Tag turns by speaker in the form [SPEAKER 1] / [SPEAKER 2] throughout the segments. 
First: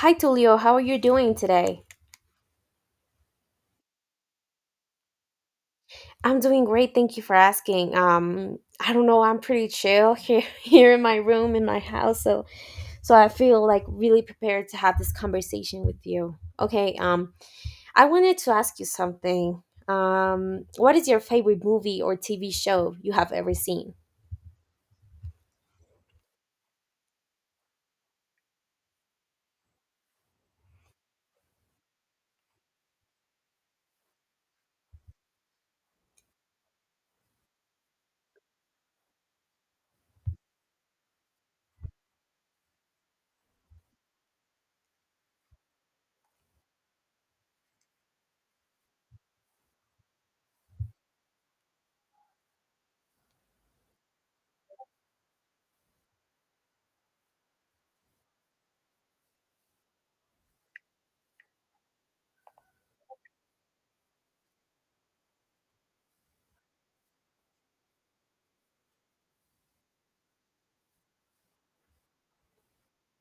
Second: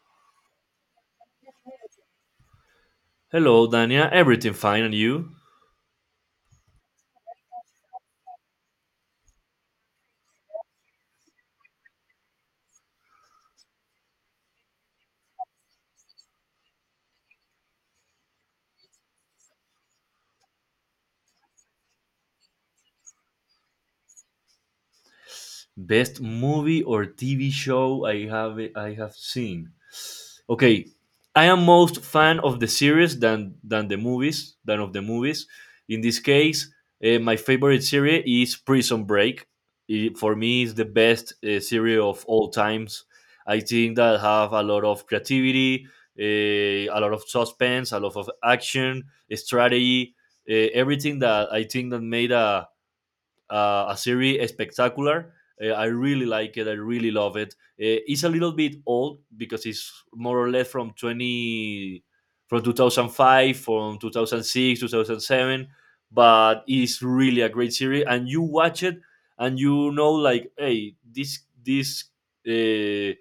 [SPEAKER 1] Hi, Tulio. How are you doing today?
[SPEAKER 2] Hello, Dania. Everything fine, and you?
[SPEAKER 1] I'm doing great. Thank you for asking. I don't know. I'm pretty chill here, here in my room in my house, so I feel like really prepared to have this conversation with you. Okay. I wanted to ask you something. What is your favorite movie or TV show you have ever seen?
[SPEAKER 2] Best movie or TV show I have seen. Okay, I am most fan of the series than the movies than of the movies. In this case, my favorite series is Prison Break. It, for me, is the best series of all times. I think that have a lot of creativity, a lot of suspense, a lot of action, strategy, everything that I think that made a series spectacular. I really like it. I really love it. It's a little bit old because it's more or less from 20, from 2005, from 2006, 2007. But it's really a great series, and you watch it, and hey, this uh,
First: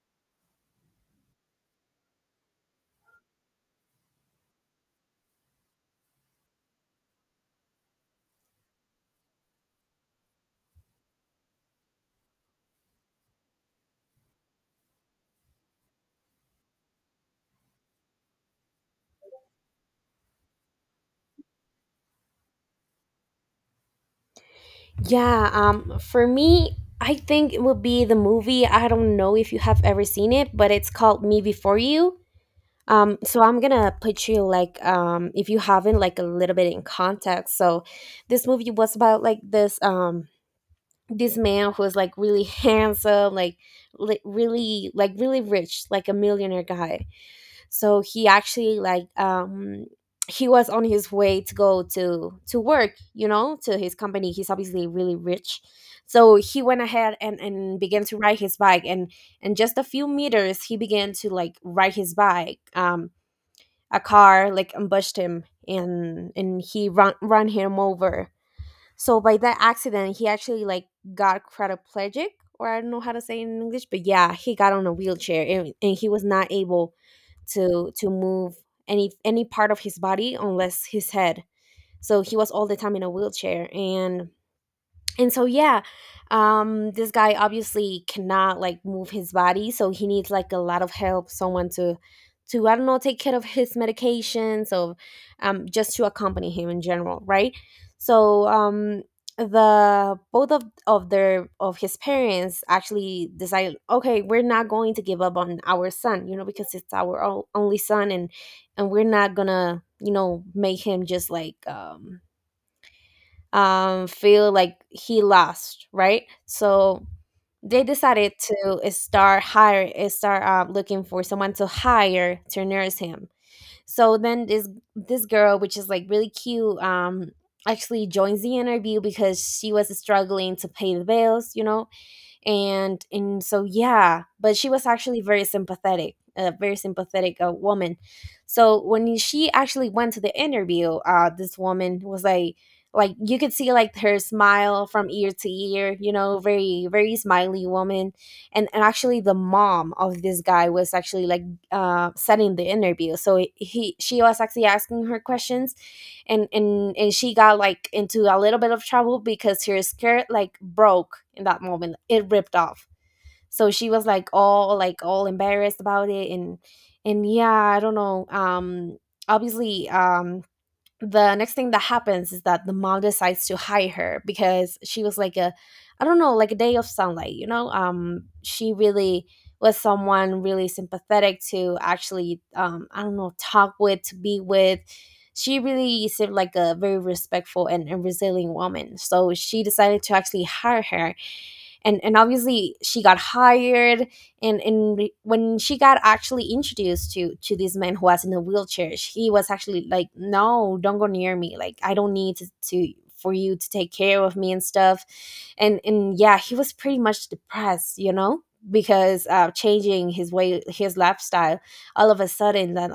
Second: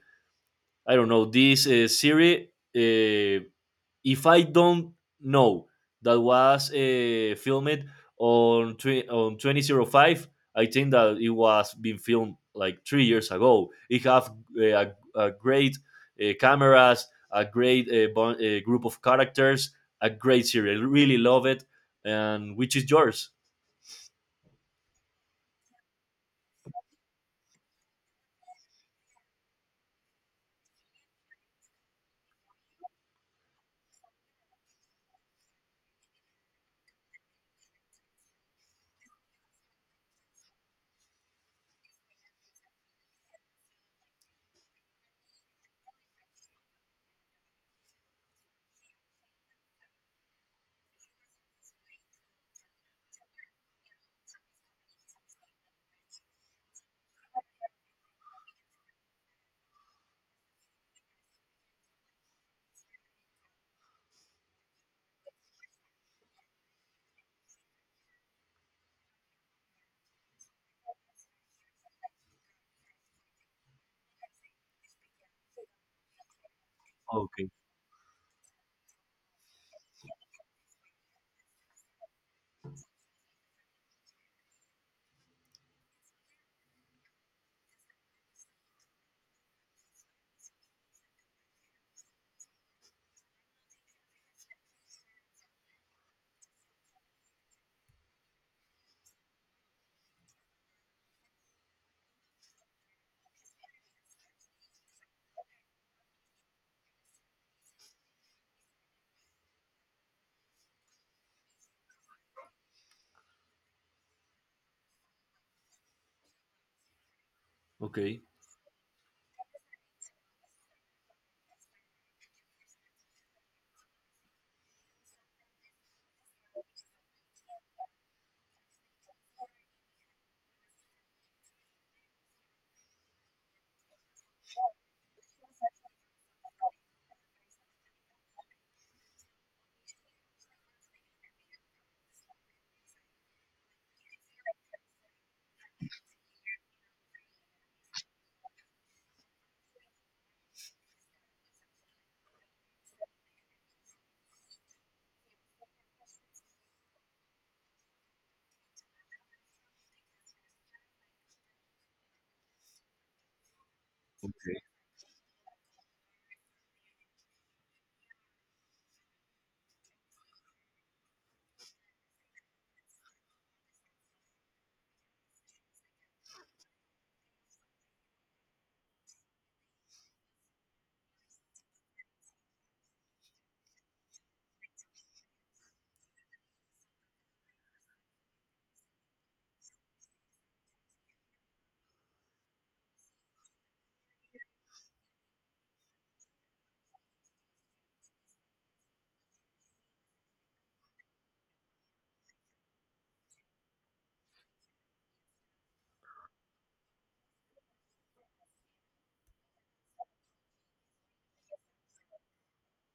[SPEAKER 2] I don't know, this series uh, if I don't know that was filmed on on 2005, I think that it was being filmed like 3 years ago. It have a great cameras, a great group of characters, a great series. I really love it. And which is yours?
[SPEAKER 1] Yeah, for me, I think it would be the movie. I don't know if you have ever seen it, but it's called Me Before You. So I'm gonna put you like, if you haven't, like, a little bit in context. So this movie was about, like, this man who was like really handsome, like really, like really rich, like a millionaire guy. So he actually, like, he was on his way to go to work, you know, to his company. He's obviously really rich. So he went ahead and began to ride his bike. And just a few meters, he began to, like, ride his bike. A car, like, ambushed him, and he run him over. So by that accident, he actually, like, got quadriplegic, or I don't know how to say it in English, but yeah, he got on a wheelchair, and he was not able
[SPEAKER 2] Okay,
[SPEAKER 1] to move any part of his body unless his head. So he was all the time in a wheelchair, and so yeah, this guy obviously cannot, like, move his body, so he needs, like, a lot of help, someone to I don't know, take care of his medications, or just to accompany him in general, right? So, the both of his parents actually decided, okay, we're not going to give up on our son, you know, because it's our only son. And we're not gonna, you know, make him just, like, feel like he lost, right? So they
[SPEAKER 2] okay.
[SPEAKER 1] decided to start hire, start looking for someone to hire to nurse him. So then this girl, which is, like, really cute, actually joins the interview because she was struggling to pay the bills, you know, and so yeah, but she was actually very sympathetic, a very sympathetic woman. So when she actually went to the interview, this woman was, like, you could see, like, her smile from ear to ear, you know, very very smiley woman. And actually the mom of this guy was actually, like, setting the interview. So he she was actually asking her questions. And she got, like, into a little bit of trouble because her skirt, like, broke in that moment, it ripped off. So she was, like, all, like, all embarrassed about it, and yeah, I don't know, obviously, the next thing that happens is that the mom decides to hire her because she was like a, I don't know, like a day of sunlight, you know. She really was someone really sympathetic to actually, I don't know, talk with, to be with. She really seemed like a very respectful and resilient woman, so she decided to actually hire her. And obviously, she got hired. And When she got actually introduced to this man who was in a wheelchair, she was actually like, no, don't go near me, like, I don't need to for you to take care of me and stuff. And yeah, he was pretty much depressed, you know, because changing his way, his lifestyle all of a sudden,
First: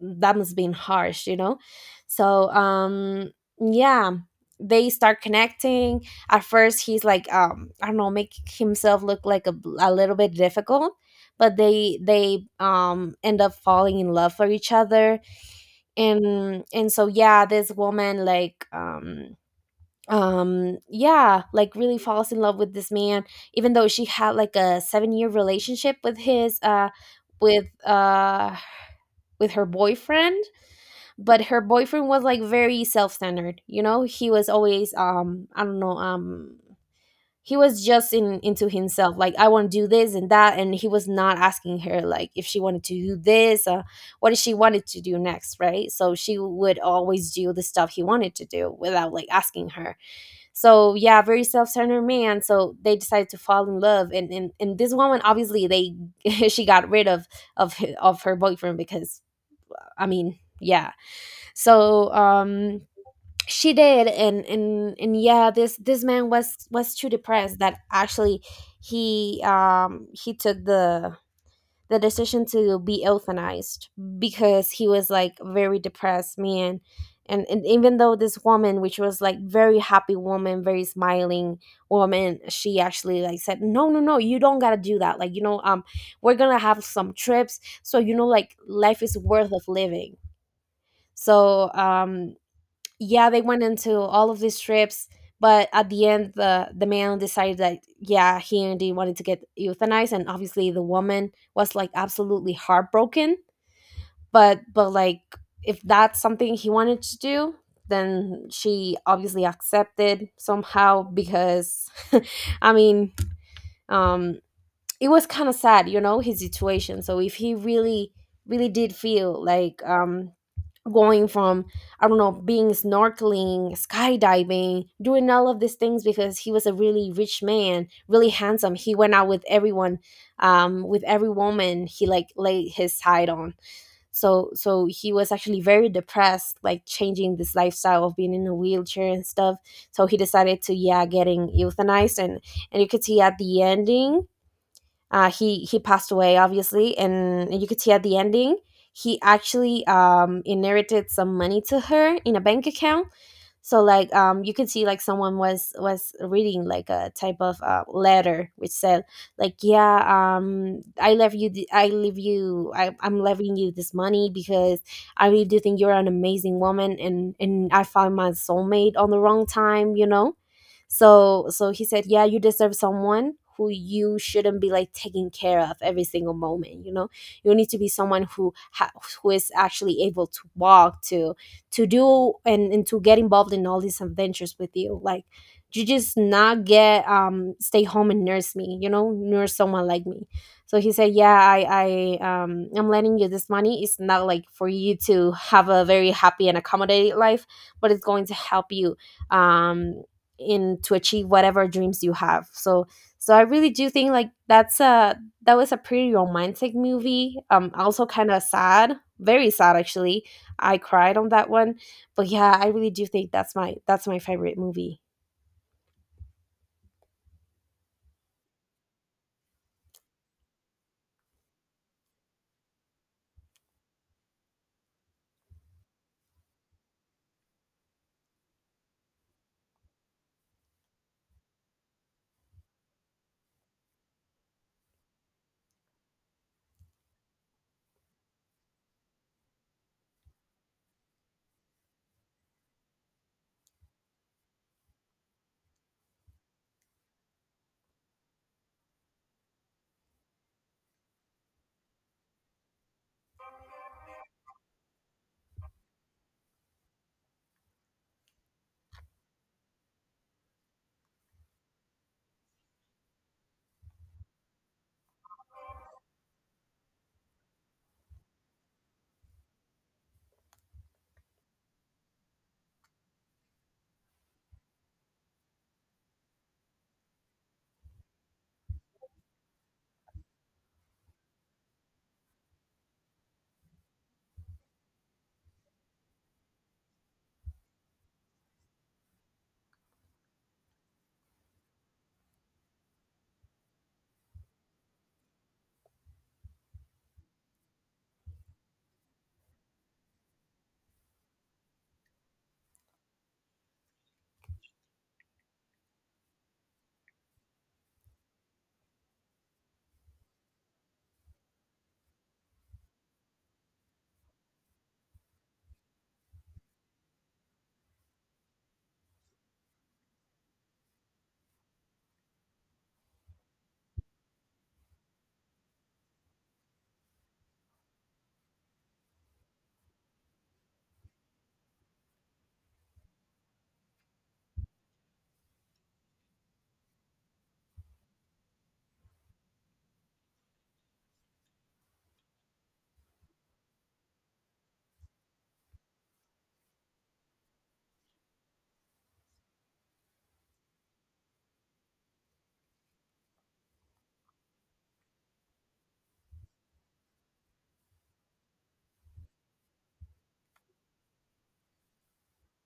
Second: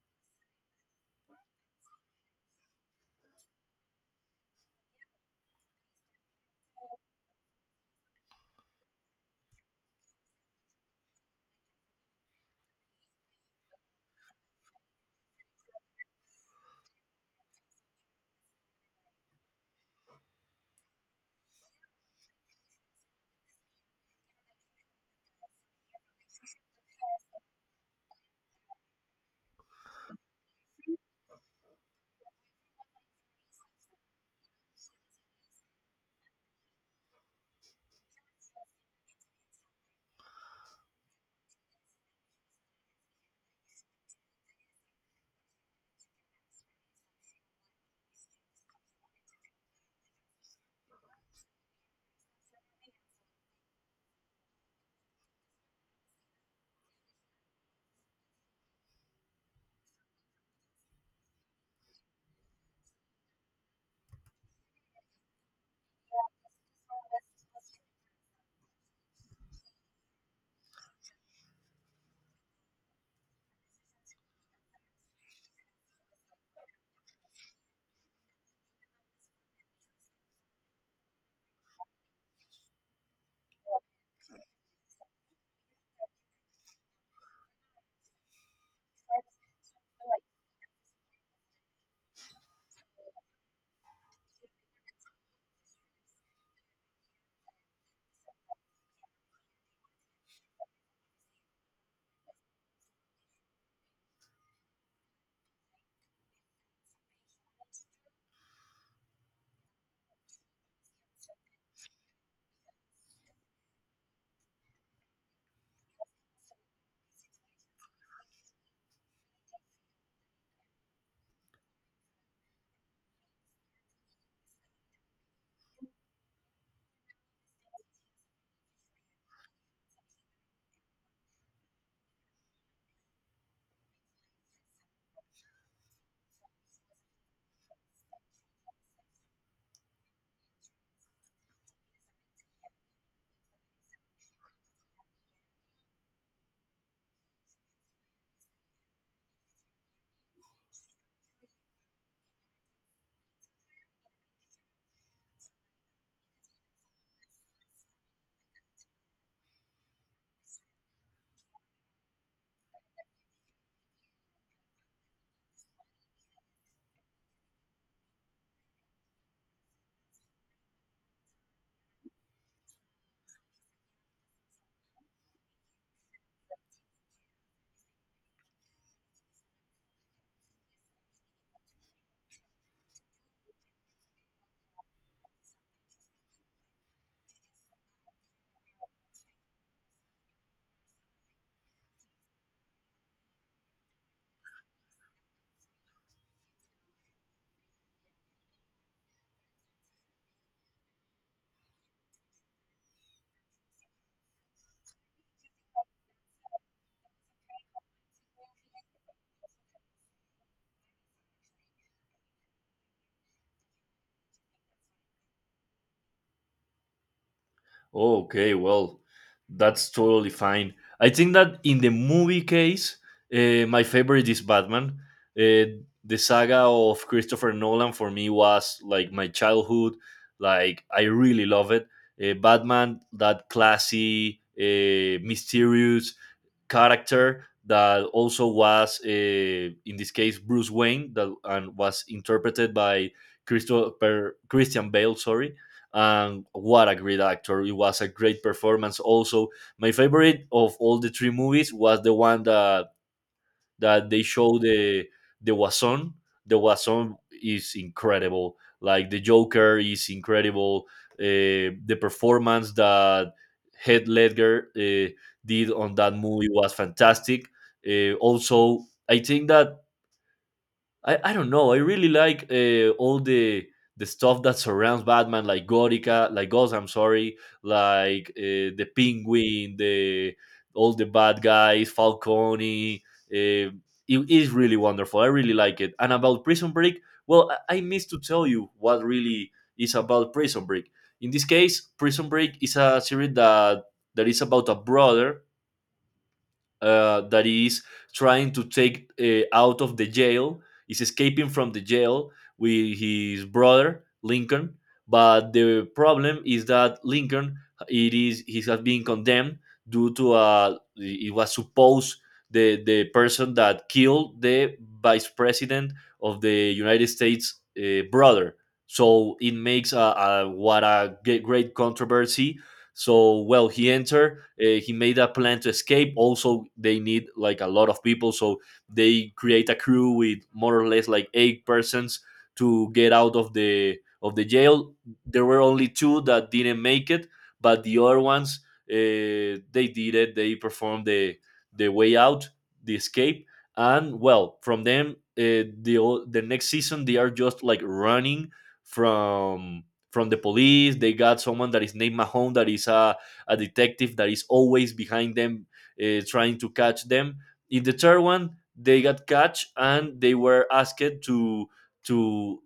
[SPEAKER 1] that must have been harsh, you know. So, yeah, they start connecting. At first he's like, I don't know, make himself look like a little bit difficult. But they end up falling in love for each other. And so yeah, this woman, like, yeah, like, really falls in love with this man, even though she had like a 7-year relationship with his with uh with her boyfriend. But her boyfriend was, like, very self-centered, you know. He was always, I don't know, he was just in into himself, like, I want to do this and that. And he was not asking her, like, if she wanted to do this what she wanted to do next, right? So she would always do the stuff he wanted to do without, like, asking her. So yeah, very self-centered man. So they decided to fall in love. And this woman, obviously, they she got rid of her boyfriend because, I mean, yeah. So, she did. And yeah, this man was too depressed that actually he, he took the decision to be euthanized, because he was, like, very depressed man. And even though this woman, which was, like, very happy woman, very smiling woman, she actually, like, said, no, no, no, you don't gotta do that, like, you know, we're gonna have some trips, so you know, like, life is worth of living. So, yeah, they went into all of these trips. But at the end, the man decided that yeah, he indeed wanted to get euthanized, and obviously the woman was, like, absolutely heartbroken. But, like, if that's something he wanted to do, then she obviously accepted somehow because I mean, um it was kind of sad, you know, his situation. So if he really, really did feel like, going from, I don't know, being snorkeling, skydiving, doing all of these things, because he was a really rich man, really handsome. He went out with everyone, with every woman he, like, laid his side on. So, he was actually very depressed, like, changing this lifestyle of being in a wheelchair and stuff. So he decided to, yeah, getting euthanized. And you could see at the ending, he passed away obviously. And you could see at the ending, he actually, inherited some money to her in a bank account. So, like, you could see, like, someone was reading, like, a type of letter which said, like, yeah, I left you th- I leave you I'm leaving you this money, because I really do think you're an amazing woman. And I found my soulmate on the wrong time, you know. So he said, yeah, you deserve someone who you shouldn't be like taking care of every single moment, you know? You need to be someone who who is actually able to walk, to do, and to get involved in all these adventures with you, like, you just not get stay home and nurse me, you know, nurse someone like me. So he said, yeah, I'm lending you this money. It's not like for you to have a very happy and accommodated life, but it's going to help you, um in to achieve whatever dreams you have. So I really do think like that was a pretty romantic movie, also kind of sad, very sad actually. I cried on that one. But yeah, I really do think that's my favorite movie.
[SPEAKER 2] Okay, well, that's totally fine. I think that in the movie case, my favorite is Batman. The saga of Christopher Nolan for me was like my childhood. Like, I really love it. Batman, that classy, mysterious character that also was, in this case, Bruce Wayne, that and was interpreted by Christopher Christian Bale, sorry. And what a great actor, it was a great performance. Also, my favorite of all the three movies was the one that they show the Wason. The Wason is incredible. Like, the Joker is incredible. The performance that Heath Ledger did on that movie was fantastic. Also, I think that I don't know. I really like all the stuff that surrounds Batman, like Gorica, like Ghost. I'm sorry, like the Penguin, the all the bad guys, Falcone. Uh, it is really wonderful. I really like it. And about Prison Break, well, I missed to tell you what really is about Prison Break. In this case, Prison Break is a series that is about a brother that is trying to take out of the jail, is escaping from the jail with his brother Lincoln. But the problem is that Lincoln, it is he has been condemned due to it was supposed the person that killed the vice president of the United States, brother. So it makes a what a great controversy. So well, he entered. He made a plan to escape. Also, they need like a lot of people, so they create a crew with more or less like eight persons to get out of the jail. There were only two that didn't make it, but the other ones they did it. They performed the way out, the escape, and well, from them the the next season they are just like running from from the police. They got someone that is named Mahone, that is a detective that is always behind them, trying to catch them. In the third one, they got caught and they were asked to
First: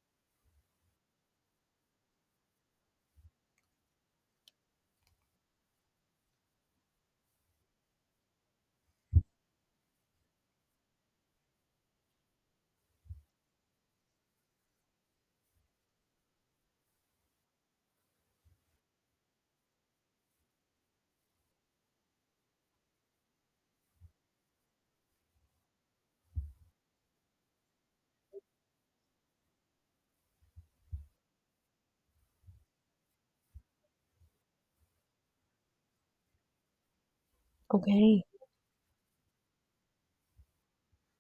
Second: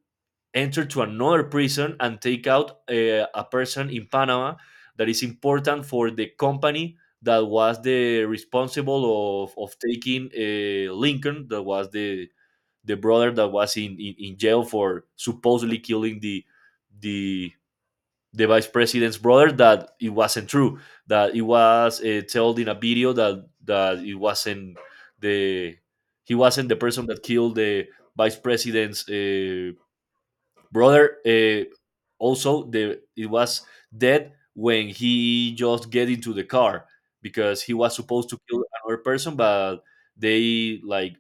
[SPEAKER 2] enter to another prison and take out a person in Panama that is important for the company that was the responsible of taking Lincoln, that was the brother that was in jail for supposedly killing the the vice president's brother, that it wasn't true, that it was told in a video that it wasn't the he wasn't the person that killed the vice president's brother. Also, the it was dead when he just get into the car because he was
[SPEAKER 1] Okay.
[SPEAKER 2] supposed to kill another person, but they like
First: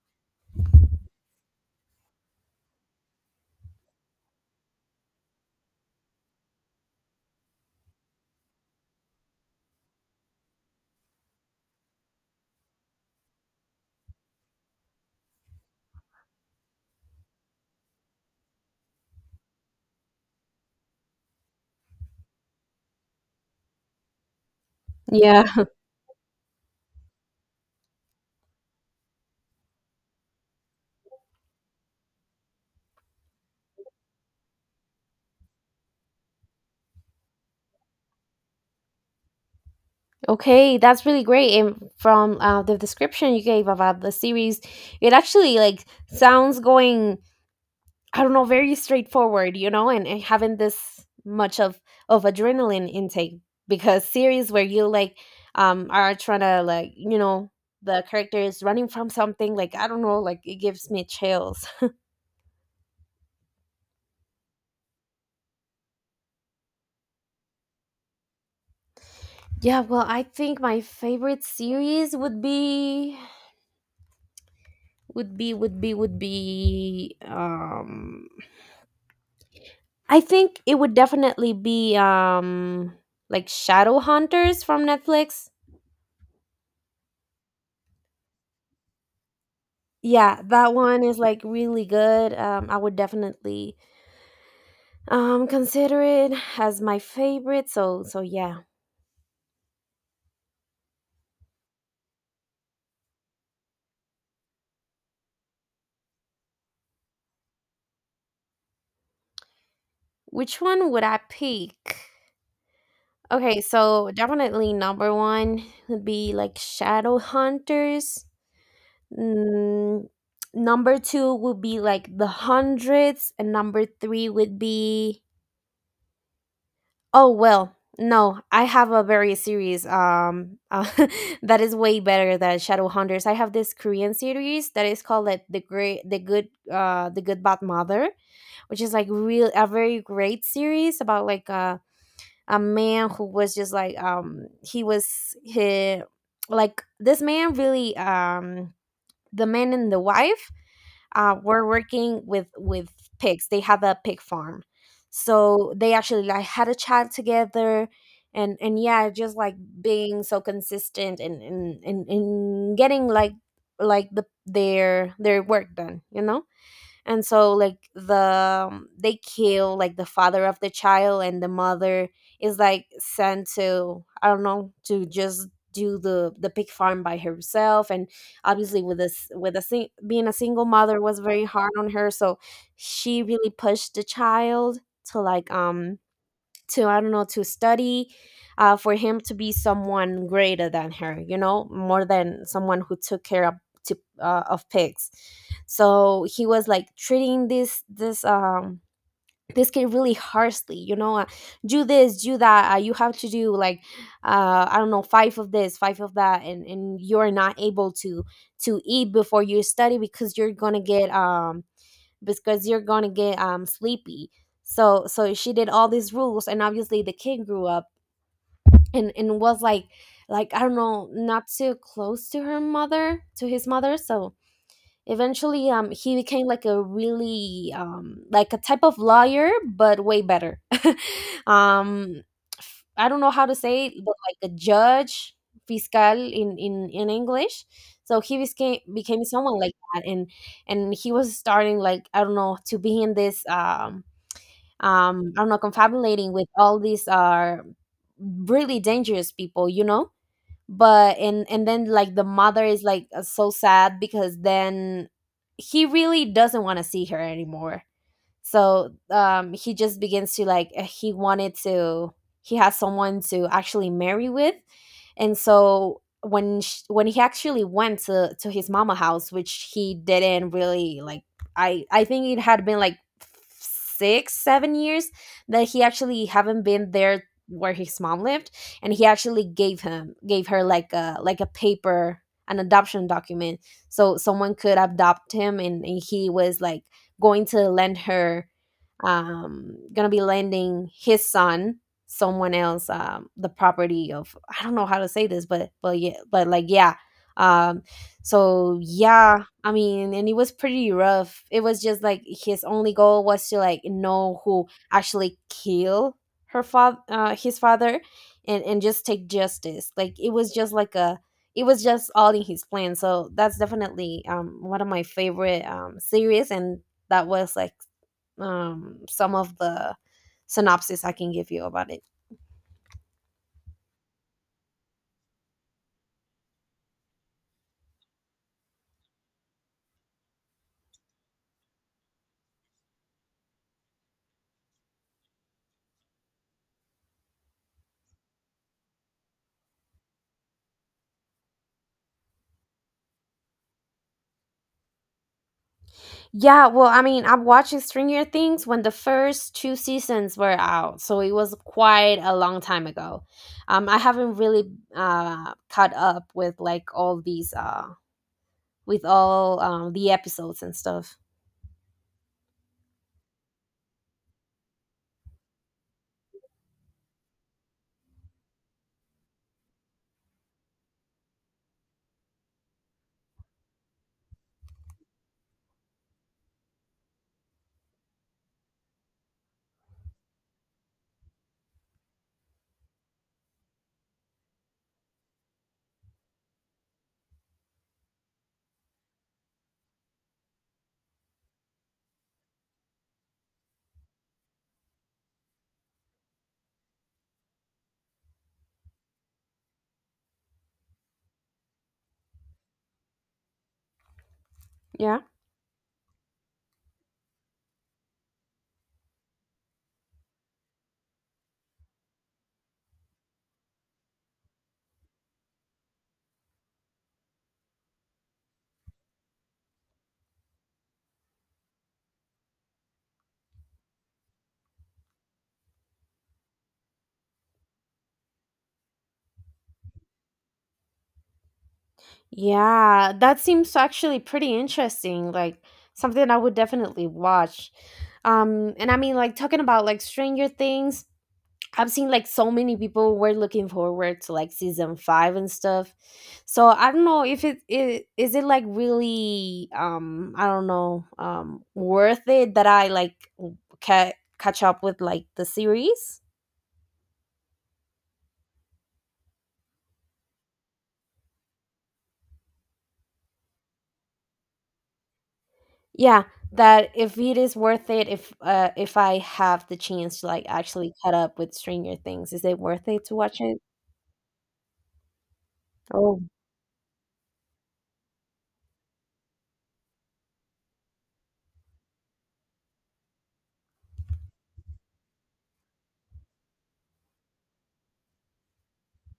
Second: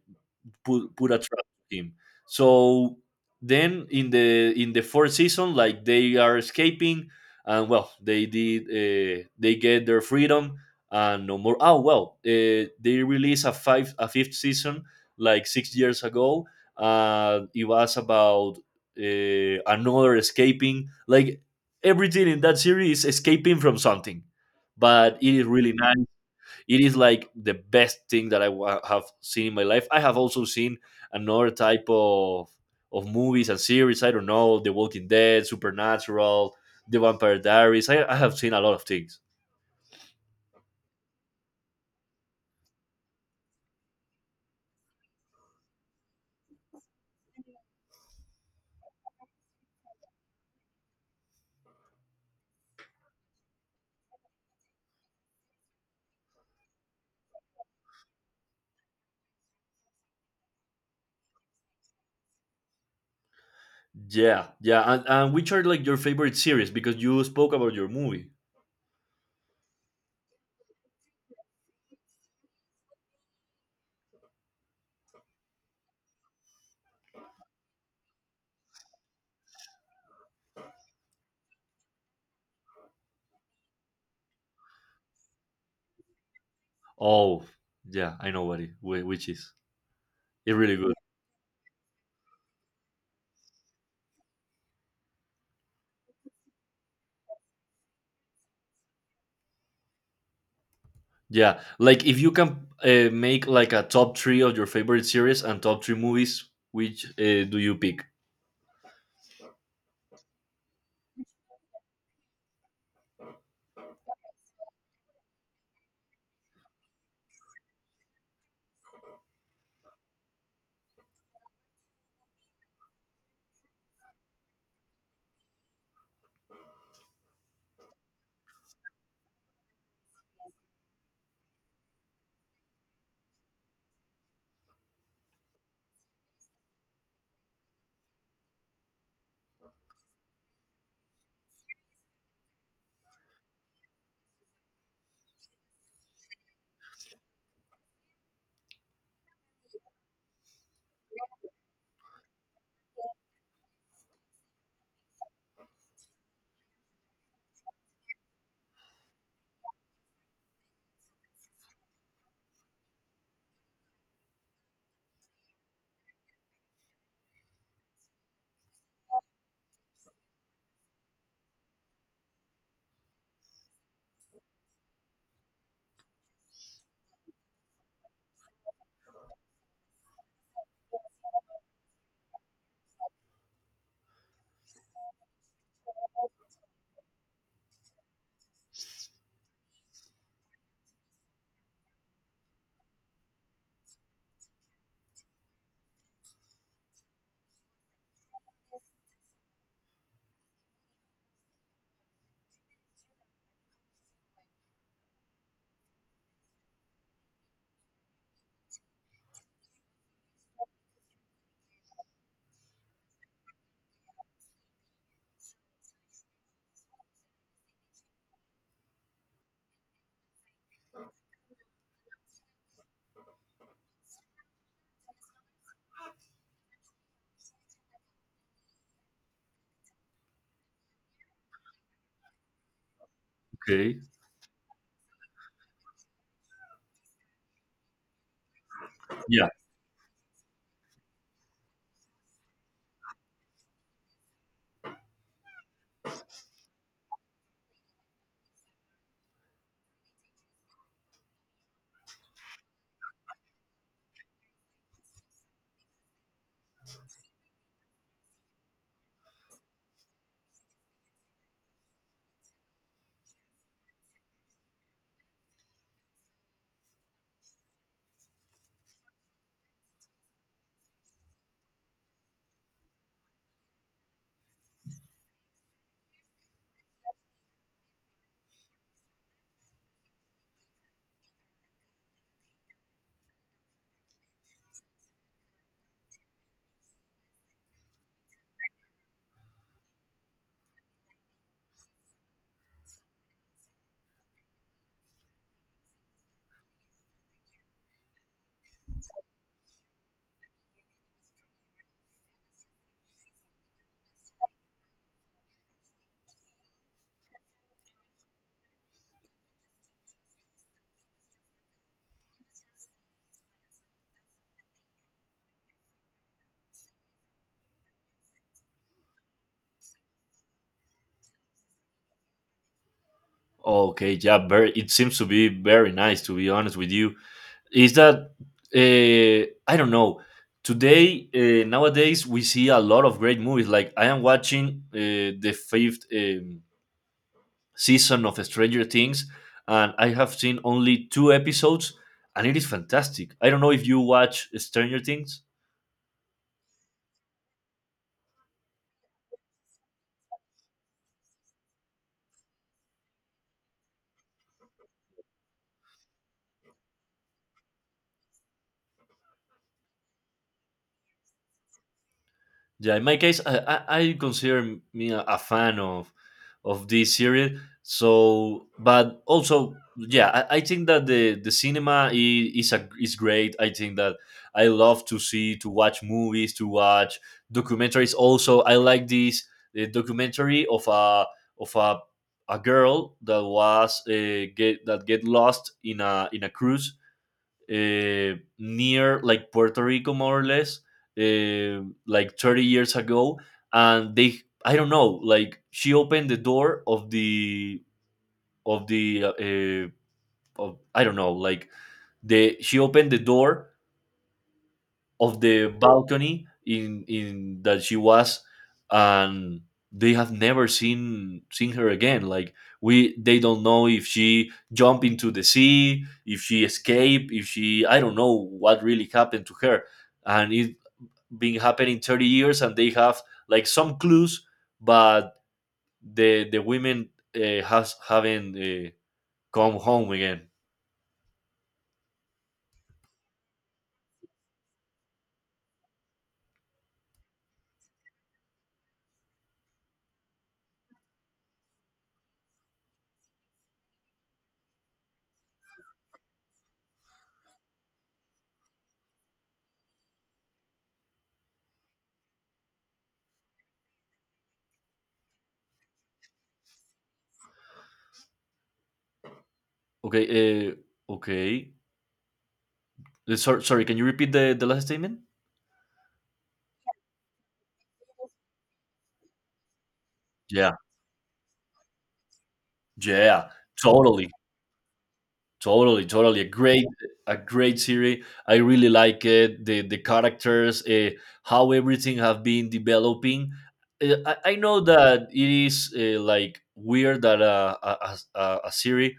[SPEAKER 2] put a trap on him. So then in the fourth season, like they are escaping, and well, they did they get their freedom and no more. Oh well, they released a fifth season like 6 years ago. It was about another escaping. Like, everything in that series is escaping from something, but it is
[SPEAKER 1] Yeah.
[SPEAKER 2] really nice. It is like the best thing that I have seen in my life. I have also seen another type of movies and series. I don't know, The Walking Dead, Supernatural, The Vampire Diaries. I have seen a lot of things.
[SPEAKER 1] Okay, that's really great. And from the description you gave about the series, it actually, like, sounds going, I don't know, very straightforward, you know, and having this much of adrenaline intake, because series where you, like, are trying to, like, you know, the character is running from something, like, I don't know, like, it gives me chills.
[SPEAKER 2] Yeah, yeah. And which are like your favorite series? Because you spoke about your movie.
[SPEAKER 1] Yeah, well, I think my favorite series would be would be would be would be um, I think it would definitely be, like, Shadow Hunters from Netflix.
[SPEAKER 2] Oh, yeah, I know what it which is.
[SPEAKER 1] Yeah,
[SPEAKER 2] It's
[SPEAKER 1] that
[SPEAKER 2] really good.
[SPEAKER 1] one is, like, really good. I would definitely consider it as my favorite. So yeah.
[SPEAKER 2] Yeah, like if you can make like a top three of your favorite series and top three movies, which do you pick?
[SPEAKER 1] Which one would I pick? Okay, so definitely number one would be, like, Shadow Hunters. Mm, number two would be, like, The Hundreds, and number three would be. Oh, well, no, I have a very series, that is way better than Shadowhunters. I have this Korean series that is called, like, the good bad mother, which is, like, real a very great series about, like, a man who was just, like, he was he, like, this man really, the man and the wife, are working with pigs. They have a pig farm, so they actually like had a child together, and yeah, just like being so consistent and getting like their work done. And so like they kill like the father of the child, and the mother is like sent to, I don't know, to just do the pig farm by herself. And obviously with this, with a being a single mother was very hard on her, so she really pushed the child to like to, I don't know, to study, for him to be someone greater than her, you know, more than someone who took care of, to, of pigs. So he was like treating this kid really harshly, you know. Do this, do that, you have to do like, I don't know, five of this, five of that. And you're not able to eat before you study, because you're gonna get because you're gonna get sleepy. So she did all these rules, and obviously the kid grew up and was like I don't know, not too close to her mother, to his mother. So eventually, he became like a really like a type of lawyer, but way better. um, I don't know how to say it,
[SPEAKER 2] Okay.
[SPEAKER 1] but like a judge, fiscal in in English. So he became
[SPEAKER 2] Yeah.
[SPEAKER 1] someone like that, and he was starting like, I don't know, to be in this um, I don't know, confabulating with all these really dangerous people, you know. But and and then like the mother is like, so sad, because then he really doesn't want to see her anymore. So he just begins to like, he wanted to, he has someone to actually marry with. And so when sh when he actually went to his mama house, which he didn't really like, I think it had been like 6-7 years that he actually haven't been there, where his mom lived. And he actually gave her like a paper, an adoption document, so someone could adopt him. And he was like going to lend her, gonna be lending his son someone else, the property of, I don't know how to say this, but yeah, but like yeah. Um, so yeah, I mean, and it was pretty rough. It was just like his only goal was to like know who actually killed her father, his father, and just take justice. Like it was just like a. it was just all in his plan. So that's definitely one of my favorite series, and that was like some of the synopsis I can give you about it.
[SPEAKER 2] Okay, yeah, very. It seems to be very nice. To be honest with you, is that uh, I don't know. Today, nowadays, we see a lot of great movies. Like, I am watching the fifth season of Stranger Things, and I have seen only two episodes, and it is fantastic. I don't know if you watch Stranger Things.
[SPEAKER 1] Yeah, well, I mean, I'm watching Stranger Things when the first two seasons were out, so it was quite a long time ago. I haven't really caught up with like all these with all the episodes and stuff.
[SPEAKER 2] Yeah, in my case, I consider me a fan of this series. So, but also, yeah, I think that the cinema is is great. I think that I love to see, to watch movies, to watch documentaries. Also, I like this the documentary of a girl that was get lost in a cruise uh, near like Puerto Rico, more or less, uh, like 30 years ago, and they I don't know, like she opened the door of the of the of I don't know, like the she opened the door
[SPEAKER 1] Yeah.
[SPEAKER 2] of the balcony in that she was and they have never seen her again. Like, we they don't know if she jumped into the sea, if she escaped, if she I don't know what really happened to her. And it been happening 30 years, and they have like some clues. But the women has haven't come home again.
[SPEAKER 1] Yeah, that seems actually pretty interesting. Like something I would definitely watch. And I mean, like talking about like Stranger Things, I've seen like so many people were looking forward to like season five and stuff. So I don't know if it is it like really I don't know worth it that I like ca- catch up with like the series.
[SPEAKER 2] Okay, okay. Sorry, can you repeat the last statement?
[SPEAKER 1] Yeah, that if it is worth it, if I have the chance to like
[SPEAKER 2] Yeah.
[SPEAKER 1] actually cut up with Stranger Things, is it worth it to watch
[SPEAKER 2] Yeah,
[SPEAKER 1] it?
[SPEAKER 2] totally, totally,
[SPEAKER 1] Oh,
[SPEAKER 2] totally. A great series. I really like it. The characters, how everything have been developing. I know that it is like weird that a series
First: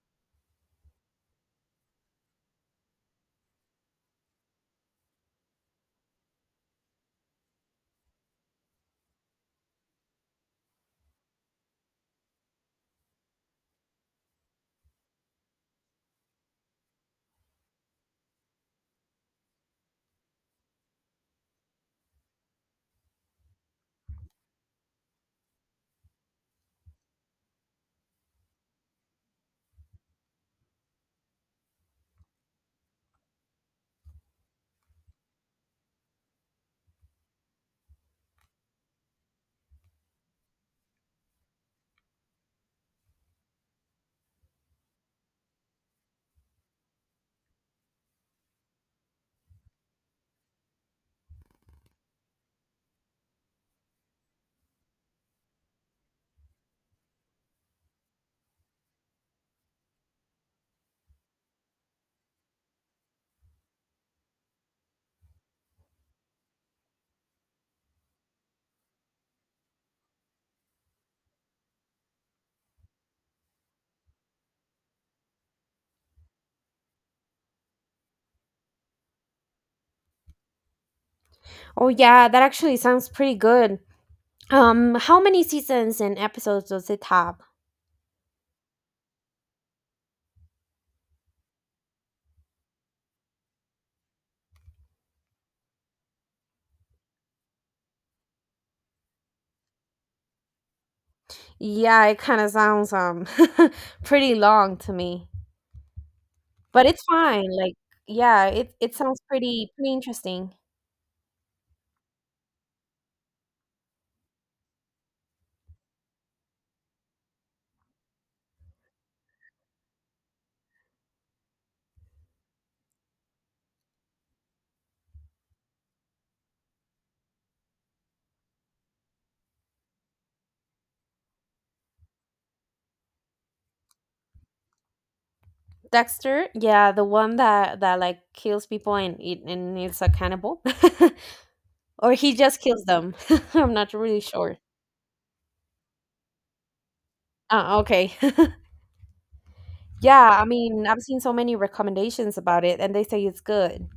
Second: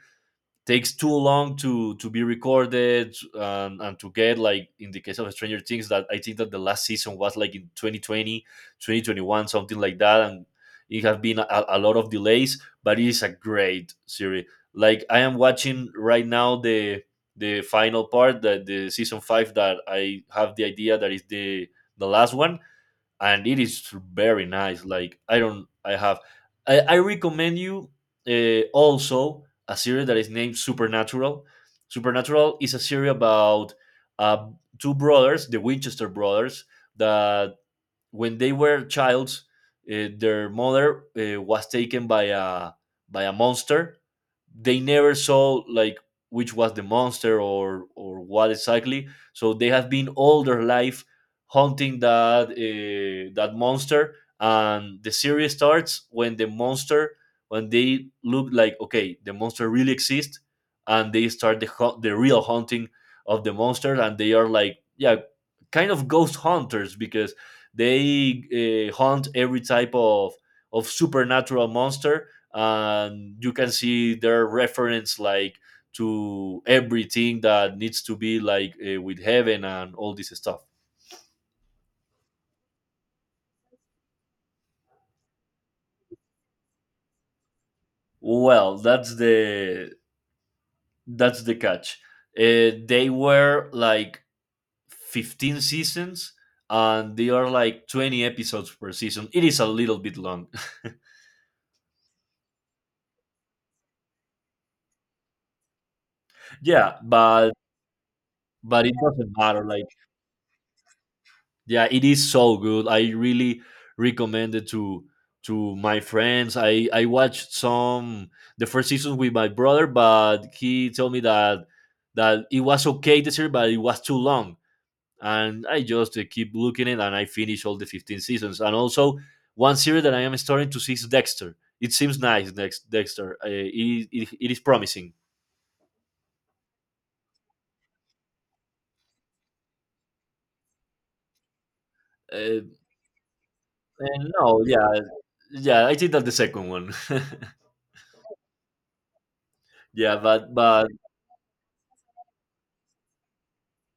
[SPEAKER 2] takes too long to be recorded, and to get like in the case of Stranger Things, that I think that the last season was like in 2020 twenty twenty one, something like that. And it has been a lot of delays, but it is a great series. Like, I am watching right now the final part, that the season five, that I have the idea that is the last one. And it is very nice. Like, I don't, I have, I recommend you also a series that is named Supernatural. Supernatural is a series about uh, two brothers, the Winchester brothers, that when they were childs, their mother was taken by a monster. They never saw like which was the monster or what exactly, so they have been all their life hunting that that monster. And the series starts when the monster when they look like, okay, the monster really exists, and they start the the real hunting of the monster. And they are like, yeah, kind of ghost hunters because they hunt every type of supernatural monster. And you can see their reference like to everything that needs to be like with heaven and all this stuff.
[SPEAKER 1] oh yeah, that actually sounds pretty good. How many seasons and episodes does it have?
[SPEAKER 2] Well, that's the catch. They were like 15 seasons, and they are like 20 episodes per season. It is a little bit long.
[SPEAKER 1] Yeah, it kind of sounds pretty long to me, but
[SPEAKER 2] Yeah,
[SPEAKER 1] it's fine. Like, yeah, it
[SPEAKER 2] but it
[SPEAKER 1] it sounds
[SPEAKER 2] doesn't matter,
[SPEAKER 1] pretty
[SPEAKER 2] like.
[SPEAKER 1] pretty interesting.
[SPEAKER 2] Yeah, it is so good. I really recommend it to my friends. I watched some the first season with my brother, but he told me that that it was okay this year, but it was too long. And I just keep looking it, and I finish all the 15 seasons. And also, one series that I am starting to see is Dexter. It seems nice, Dexter. It is promising.
[SPEAKER 1] Dexter, yeah, the one that like kills people and it and is a cannibal, or he just
[SPEAKER 2] Uh,
[SPEAKER 1] kills them. I'm not really
[SPEAKER 2] and
[SPEAKER 1] sure.
[SPEAKER 2] no, yeah, yeah. I think that the second one.
[SPEAKER 1] Okay.
[SPEAKER 2] Yeah,
[SPEAKER 1] Yeah, I mean,
[SPEAKER 2] but
[SPEAKER 1] I've seen so many recommendations about it, and they say it's good.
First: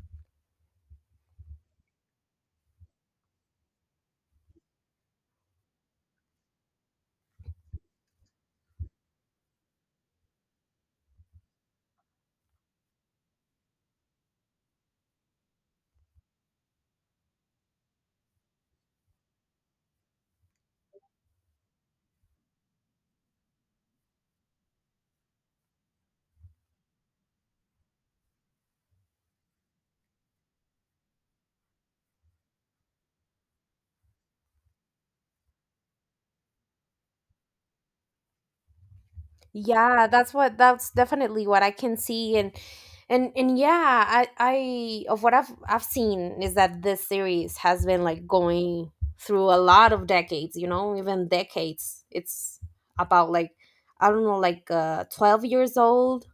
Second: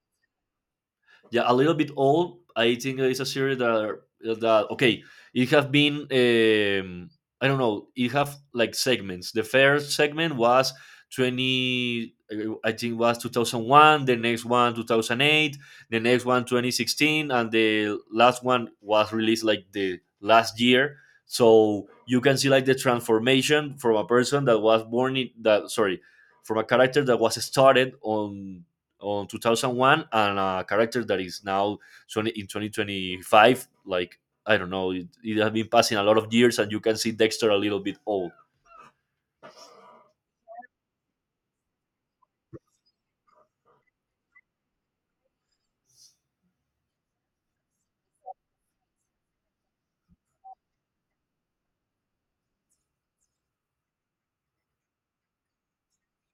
[SPEAKER 2] yeah, a little bit old. I think it's a series that that okay, it have been I don't know, it have like segments. The first segment was 20, I think was 2001, the next one 2008, the next one 2016, and the last one was released like the last year. So you can see like the transformation from a person that was born in from a character that was started on 2001 and a character that is now 20 in 2025. Like I don't know it, it has been passing a lot of years, and you can see Dexter a little bit old.
[SPEAKER 1] Yeah, that's what, that's definitely what I can see. And yeah, I, of what I've seen, is that this series has been like going through a lot of decades, you know, even decades. It's about like, I don't know, like 12 years old.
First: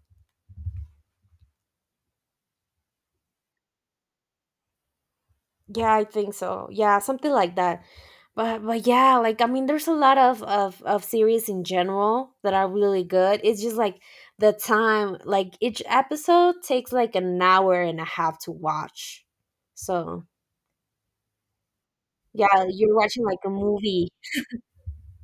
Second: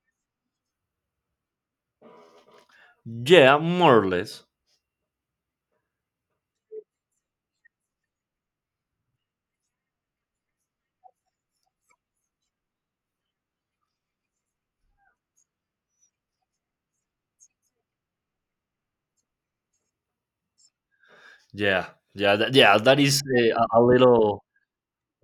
[SPEAKER 2] Yeah, more or less.
[SPEAKER 1] Yeah, I think so. Yeah, something like that. But yeah, like I mean there's a lot of series in general that are really good. It's just like the time, like each episode takes like an hour and a half to watch. So,
[SPEAKER 2] Yeah yeah that,
[SPEAKER 1] yeah,
[SPEAKER 2] yeah
[SPEAKER 1] you're
[SPEAKER 2] that is
[SPEAKER 1] watching like a
[SPEAKER 2] a
[SPEAKER 1] movie.
[SPEAKER 2] little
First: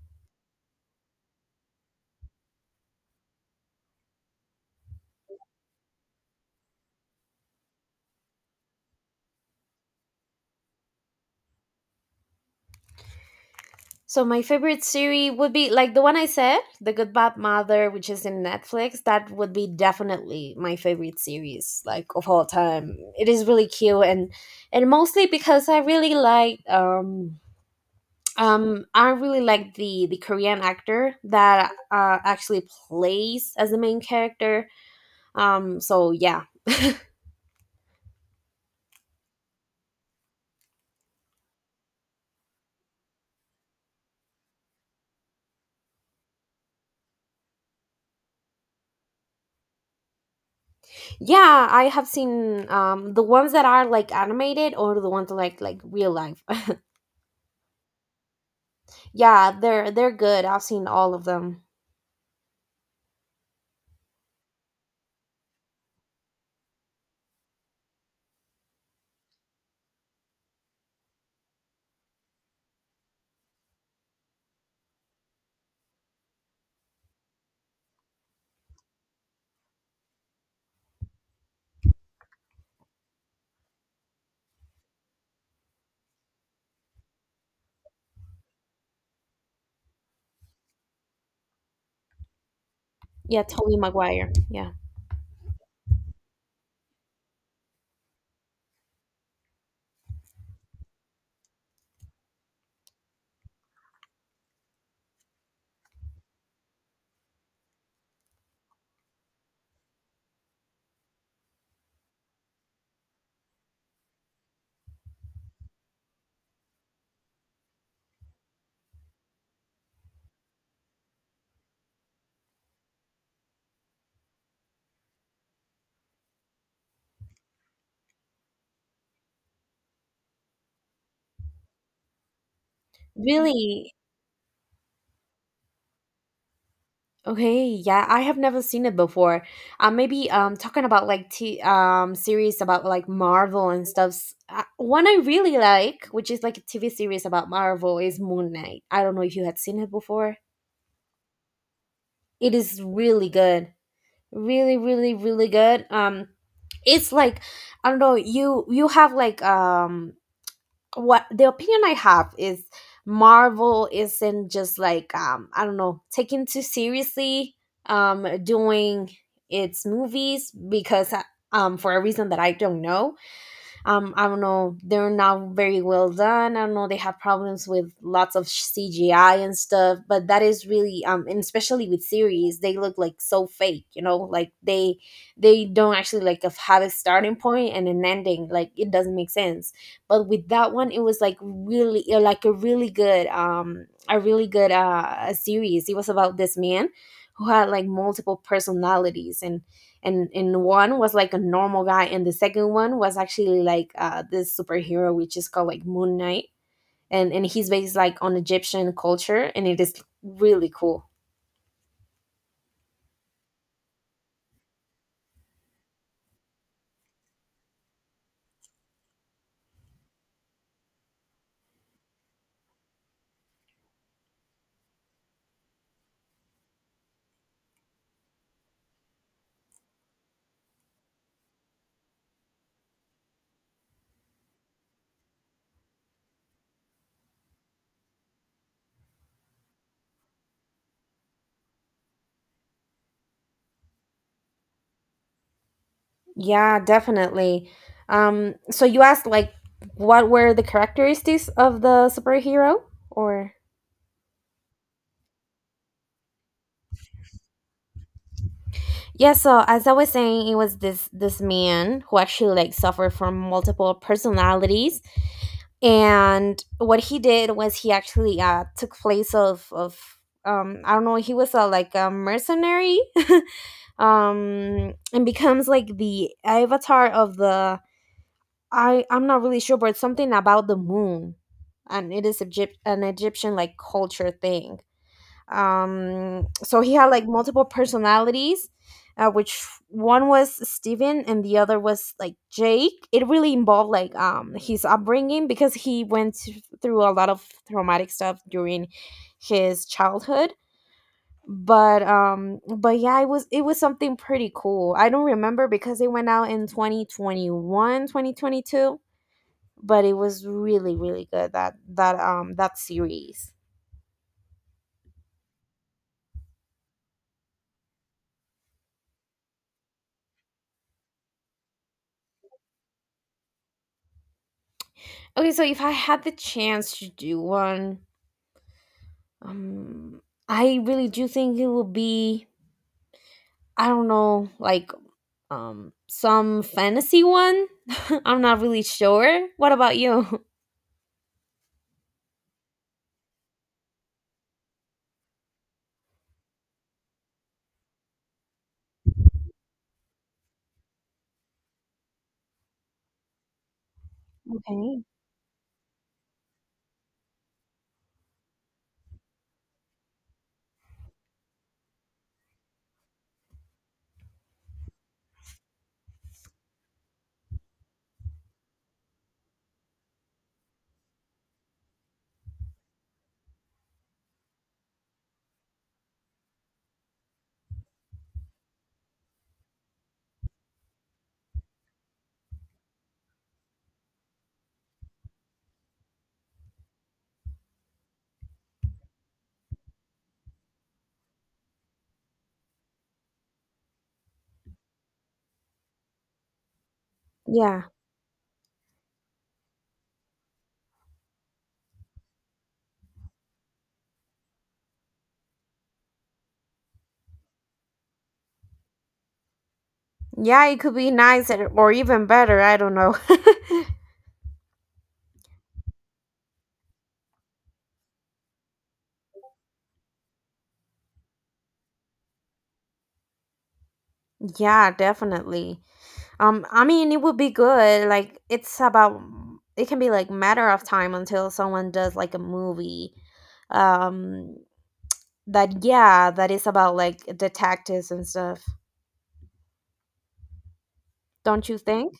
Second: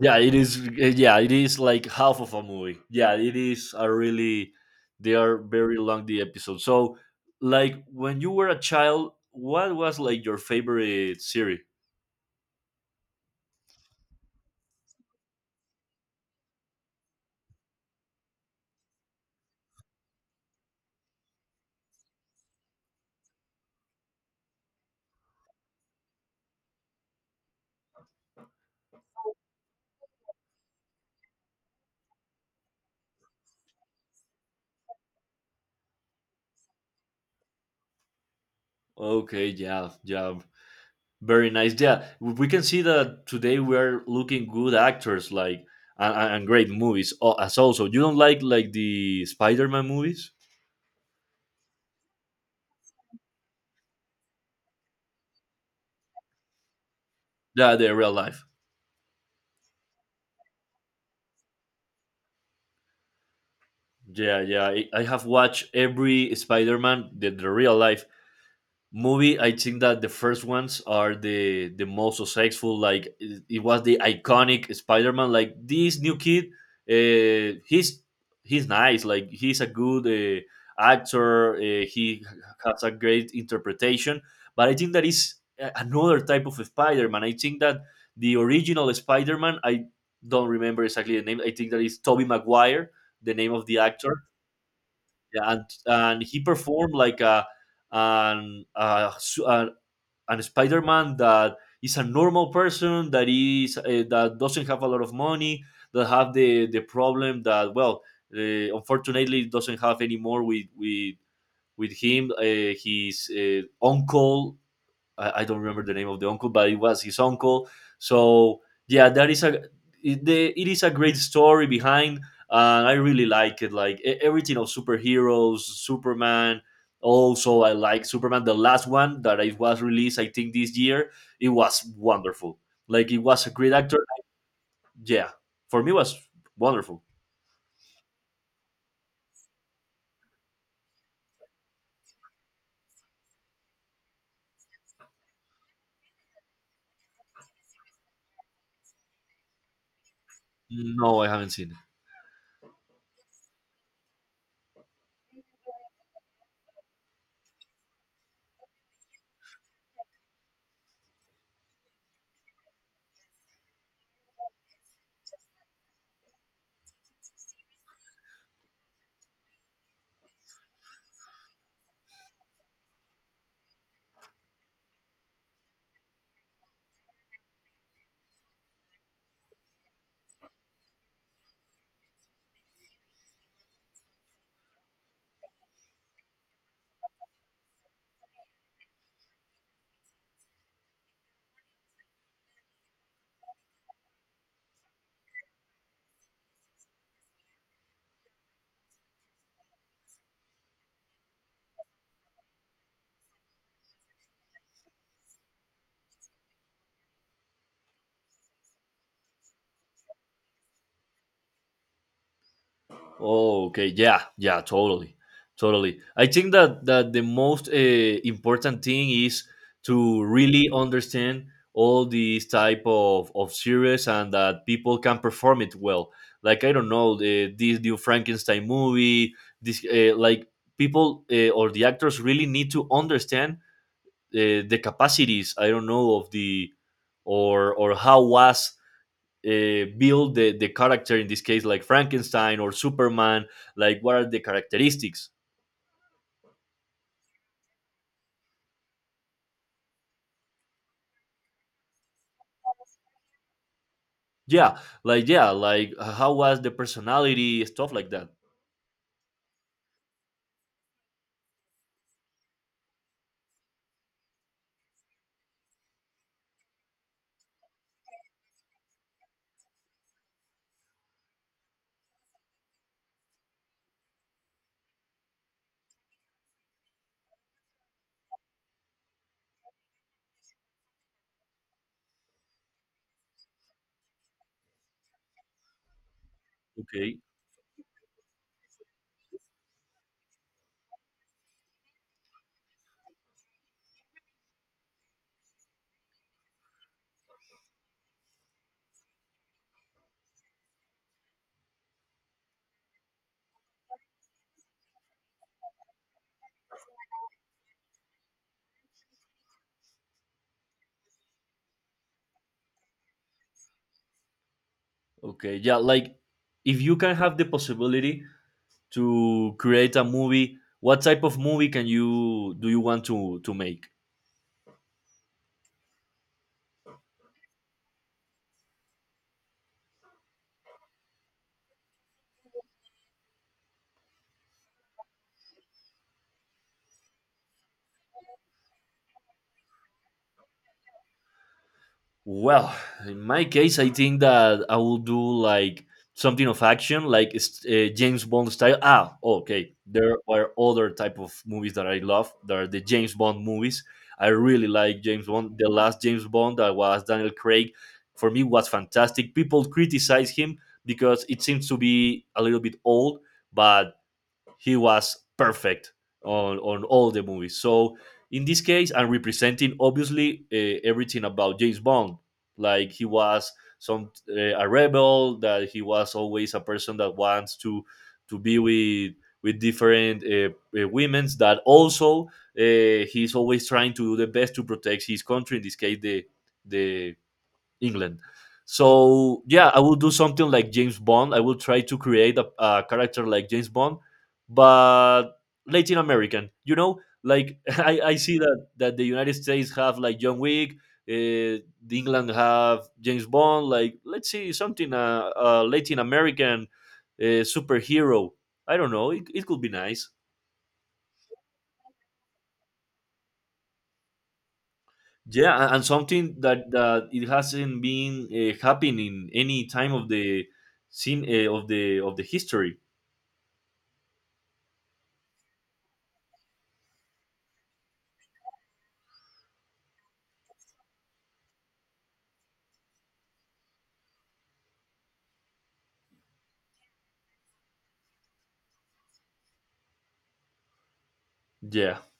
[SPEAKER 2] Yeah, it is yeah, it is like half of a movie. Yeah, it is a really, they are very long, the episodes. So like when you were a child, what was like your favorite series?
[SPEAKER 1] So my favorite series would be like the one I said, The Good Bad Mother, which is in Netflix. That would be definitely my favorite series, like of all time. It is really cute, and mostly because I really like the Korean actor that actually plays as the main character. So yeah.
[SPEAKER 2] Okay, yeah, yeah. Very nice. Yeah, we can see that today we are looking good actors, like and great movies. Oh, as also, you don't like the Spider-Man movies?
[SPEAKER 1] Yeah, I have seen the ones that are like animated, or the ones like real life.
[SPEAKER 2] Yeah, the real life.
[SPEAKER 1] Yeah, they're good. I've seen all of them.
[SPEAKER 2] Yeah, yeah. I have watched every Spider-Man, the real life movie. I think that the first ones are the most successful. Like it was the iconic Spider-Man. Like this new kid, uh, he's he's nice. Like he's a good actor. He has a great interpretation, but I think that is another type of Spider-Man. I think that the original Spider-Man, I don't remember exactly the name. I think that is Tobey Maguire, the
[SPEAKER 1] Yeah,
[SPEAKER 2] name of the
[SPEAKER 1] Tobey
[SPEAKER 2] actor.
[SPEAKER 1] Maguire. Yeah.
[SPEAKER 2] Yeah, and he performed like a an, uh, a Spider-Man that is a normal person, that is that doesn't have a lot of money, that have the problem that, well, unfortunately doesn't have anymore with him, his uncle. I don't remember the name of the uncle, but it was his uncle. So yeah, that is a, it is a great story behind. I really like it, like everything of superheroes, Superman. Also, I like Superman. The last one that I was released, I think this year, it was wonderful. Like it was a great
[SPEAKER 1] Really?
[SPEAKER 2] actor. Yeah, for me, it was wonderful.
[SPEAKER 1] Okay, yeah, I have never seen it before. Maybe talking about like t series about like Marvel and stuff. One I really like, which is like a TV series about Marvel, is Moon Knight. I don't know if you had seen it before.
[SPEAKER 2] No, I haven't seen it.
[SPEAKER 1] It is really good. Really, really, really good. It's like, I don't know, you have like what the opinion I have is Marvel isn't just like I don't know, taken too seriously doing its movies because for a reason that I don't know, I don't know, they're not very well done, I don't know, they have problems with lots of CGI and stuff, but that is really and especially with series they look like so fake, you know, like they don't actually like have a starting point and an ending, like it doesn't make sense. But with that one, it was like really like a really good series. It was about this man who had like multiple personalities, and one was like a normal guy, and the second one was actually like, this superhero which is called like Moon Knight. And he's based like on Egyptian culture, and it is really cool.
[SPEAKER 2] Oh, okay. Yeah, yeah, totally. Totally. I think that, that the most important thing is to really understand all these type of series, and that people can perform it well. Like, I don't know, this new Frankenstein movie, this like people or the actors really need to understand the capacities, I don't know, of the, or how was build the character in this case, like Frankenstein or Superman. Like what are the characteristics?
[SPEAKER 1] Yeah, definitely. So you asked like what were the characteristics of the superhero, or
[SPEAKER 2] Yeah, like, yeah, like how was the personality, stuff like that.
[SPEAKER 1] Yeah, so as I was saying, it was this this man who actually like suffered from multiple personalities, and what he did was he actually took place of, I don't know, he was a like a mercenary, and becomes like the avatar of the, I'm not really sure, but it's something about the moon. And it is Egypt, an Egyptian like culture thing. So he had
[SPEAKER 2] Okay,
[SPEAKER 1] like multiple personalities, which one was Steven and the other was like Jake. It really involved like his upbringing, because he went through a lot of traumatic stuff during his childhood. But yeah, it was, it was something pretty cool. I don't remember because it went out in 2021, 2022. But it was really really good, that that series.
[SPEAKER 2] okay. Yeah, like if you can have the possibility to create a movie, what type of movie can you do, you want to make?
[SPEAKER 1] Okay, so if I had the chance to do one, um I really do think it would be, I don't know, like some fantasy one. I'm not really sure, what about you?
[SPEAKER 2] Well, in my case, I think that I will do like something of action, like it's, James Bond style. Ah, okay. There are other type of movies that I love. There are the James Bond movies. I really like
[SPEAKER 1] Okay.
[SPEAKER 2] James Bond. The last James Bond that was Daniel Craig, for me, was fantastic. People criticize him because it seems to be a little bit old, but he was perfect on all the movies. So in this case, I'm representing obviously everything about James Bond. Like he was some a rebel, that he was always a person that wants to be with different women's. That also he's always trying to do the best to protect his country. In this case, the England. So yeah, I will do something like James Bond. I will try to create a character like James Bond, but Latin American. You know, like
[SPEAKER 1] Yeah.
[SPEAKER 2] I see that the United States have like John Wick, the England have James Bond. Like, let's see something Latin American superhero. I don't know. It could be nice.
[SPEAKER 1] Yeah, it could be nice, or even better. I don't know.
[SPEAKER 2] Yeah, and something that that it hasn't been happening any time of the scene, of the history.
[SPEAKER 1] Yeah, definitely. I mean, it would be good. Like, it's about, it can be like matter of time until someone does like a movie. Um, that, yeah, that is about like detectives and stuff. Don't you
[SPEAKER 2] Yeah,
[SPEAKER 1] think?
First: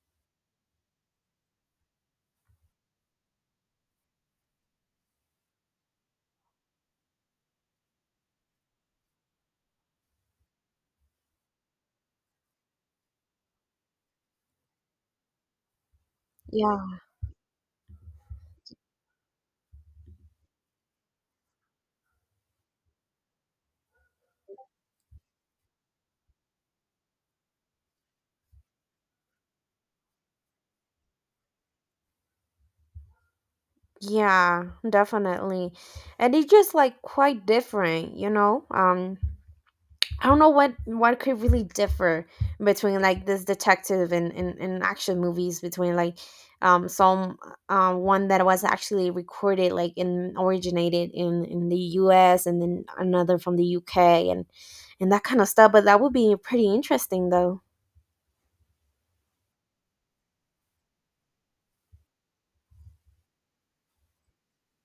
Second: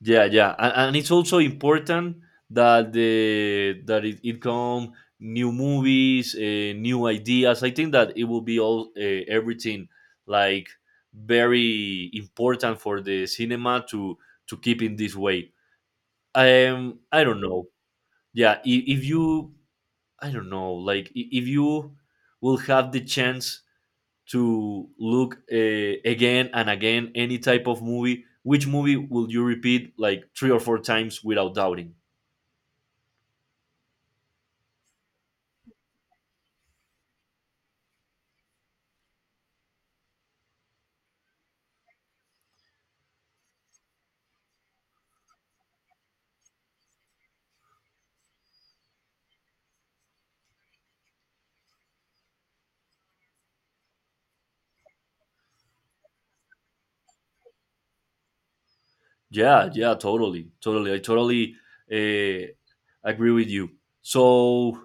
[SPEAKER 2] yeah, yeah. And it's also important that the that it come new movies, new ideas. I think that it will be all, everything like very important for the cinema to keep in this way.
[SPEAKER 1] Yeah.
[SPEAKER 2] Um, I don't know. Yeah, if you, I don't know, like if you will have the chance to look again and again any type of movie, which movie will you repeat like three or four times without doubting?
[SPEAKER 1] Yeah, definitely. And it's just like quite different, you know? I don't know what could really differ between like this detective and action movies, between like some one that was actually recorded like in originated in the US, and then another from the UK, and that kind of stuff, but that would be pretty interesting though.
[SPEAKER 2] Yeah, yeah, totally, totally. I totally uh, agree with you. So,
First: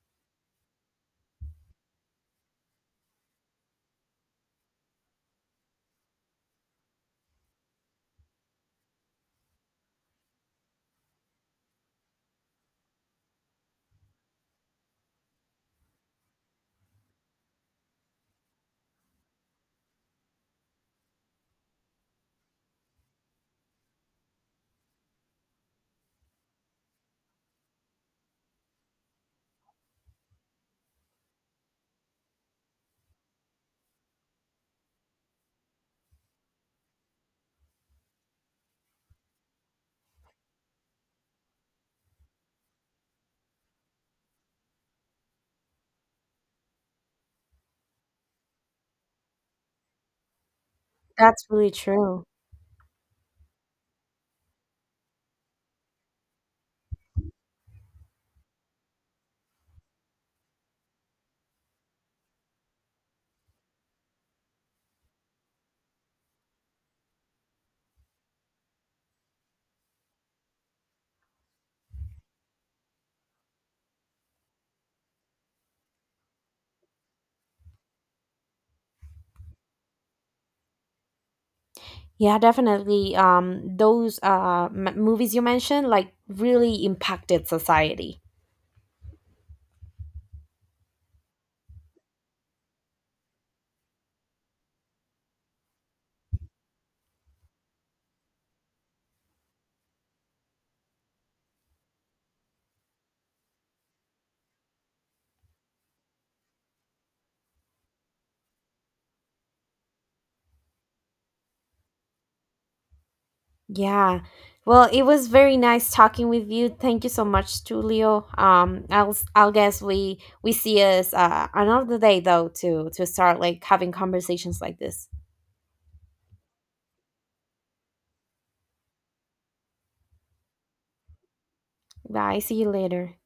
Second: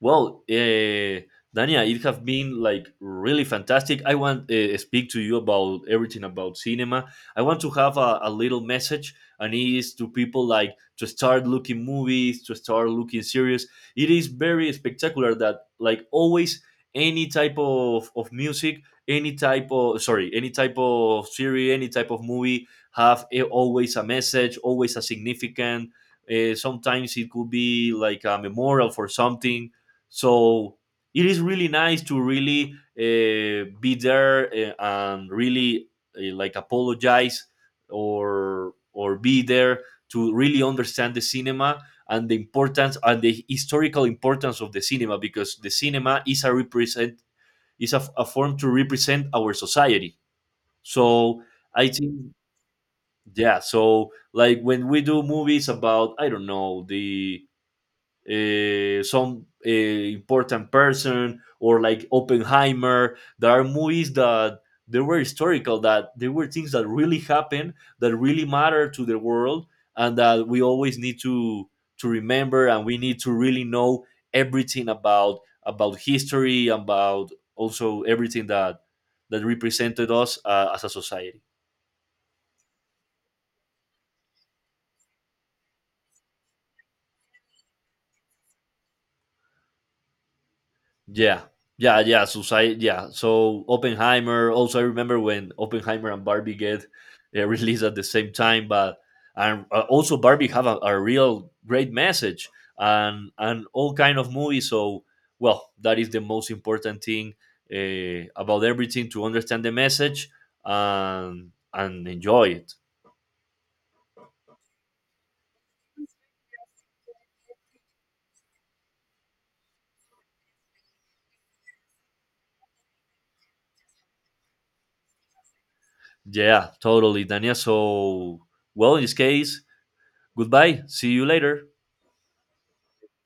[SPEAKER 2] well, Dania, it have been like really fantastic. I want speak to you about everything about cinema. I want to have a little message, and it is to people like to start looking movies, to start looking series. It is very spectacular that, like, always any type of music, any any type of series, any type of movie have always a message, always a significant. Sometimes it could be like a memorial for something. So it is really nice to really be there, and really like apologize or be there to really understand the cinema and the importance and the historical importance of the cinema, because the cinema is a a form to represent our society. So
[SPEAKER 1] That's really
[SPEAKER 2] I
[SPEAKER 1] true.
[SPEAKER 2] think, yeah, so like when we do movies about, I don't know, the, some important person, or like Oppenheimer. There are movies that they were historical, that they were things that really happened, that really matter to the world, and that we always need to remember, and we need to really know everything about history, about also everything that, that represented us as a society.
[SPEAKER 1] Yeah, definitely. Those movies you mentioned like really impacted society.
[SPEAKER 2] Yeah, yeah, yeah. Society, yeah. So Oppenheimer. Also, I remember when Oppenheimer and Barbie get released at the same time, but and also Barbie have a real great message, and all kind of movies. So, well, that is the most important thing about everything, to understand the message and enjoy it.
[SPEAKER 1] Yeah. Well, it was very nice talking with you. Thank you so much, Julio. I'll guess we see us another day though, to start like having conversations like this.
[SPEAKER 2] Yeah, totally, Dania. So, well, in this case, goodbye. See you later.
[SPEAKER 1] Bye. See you later.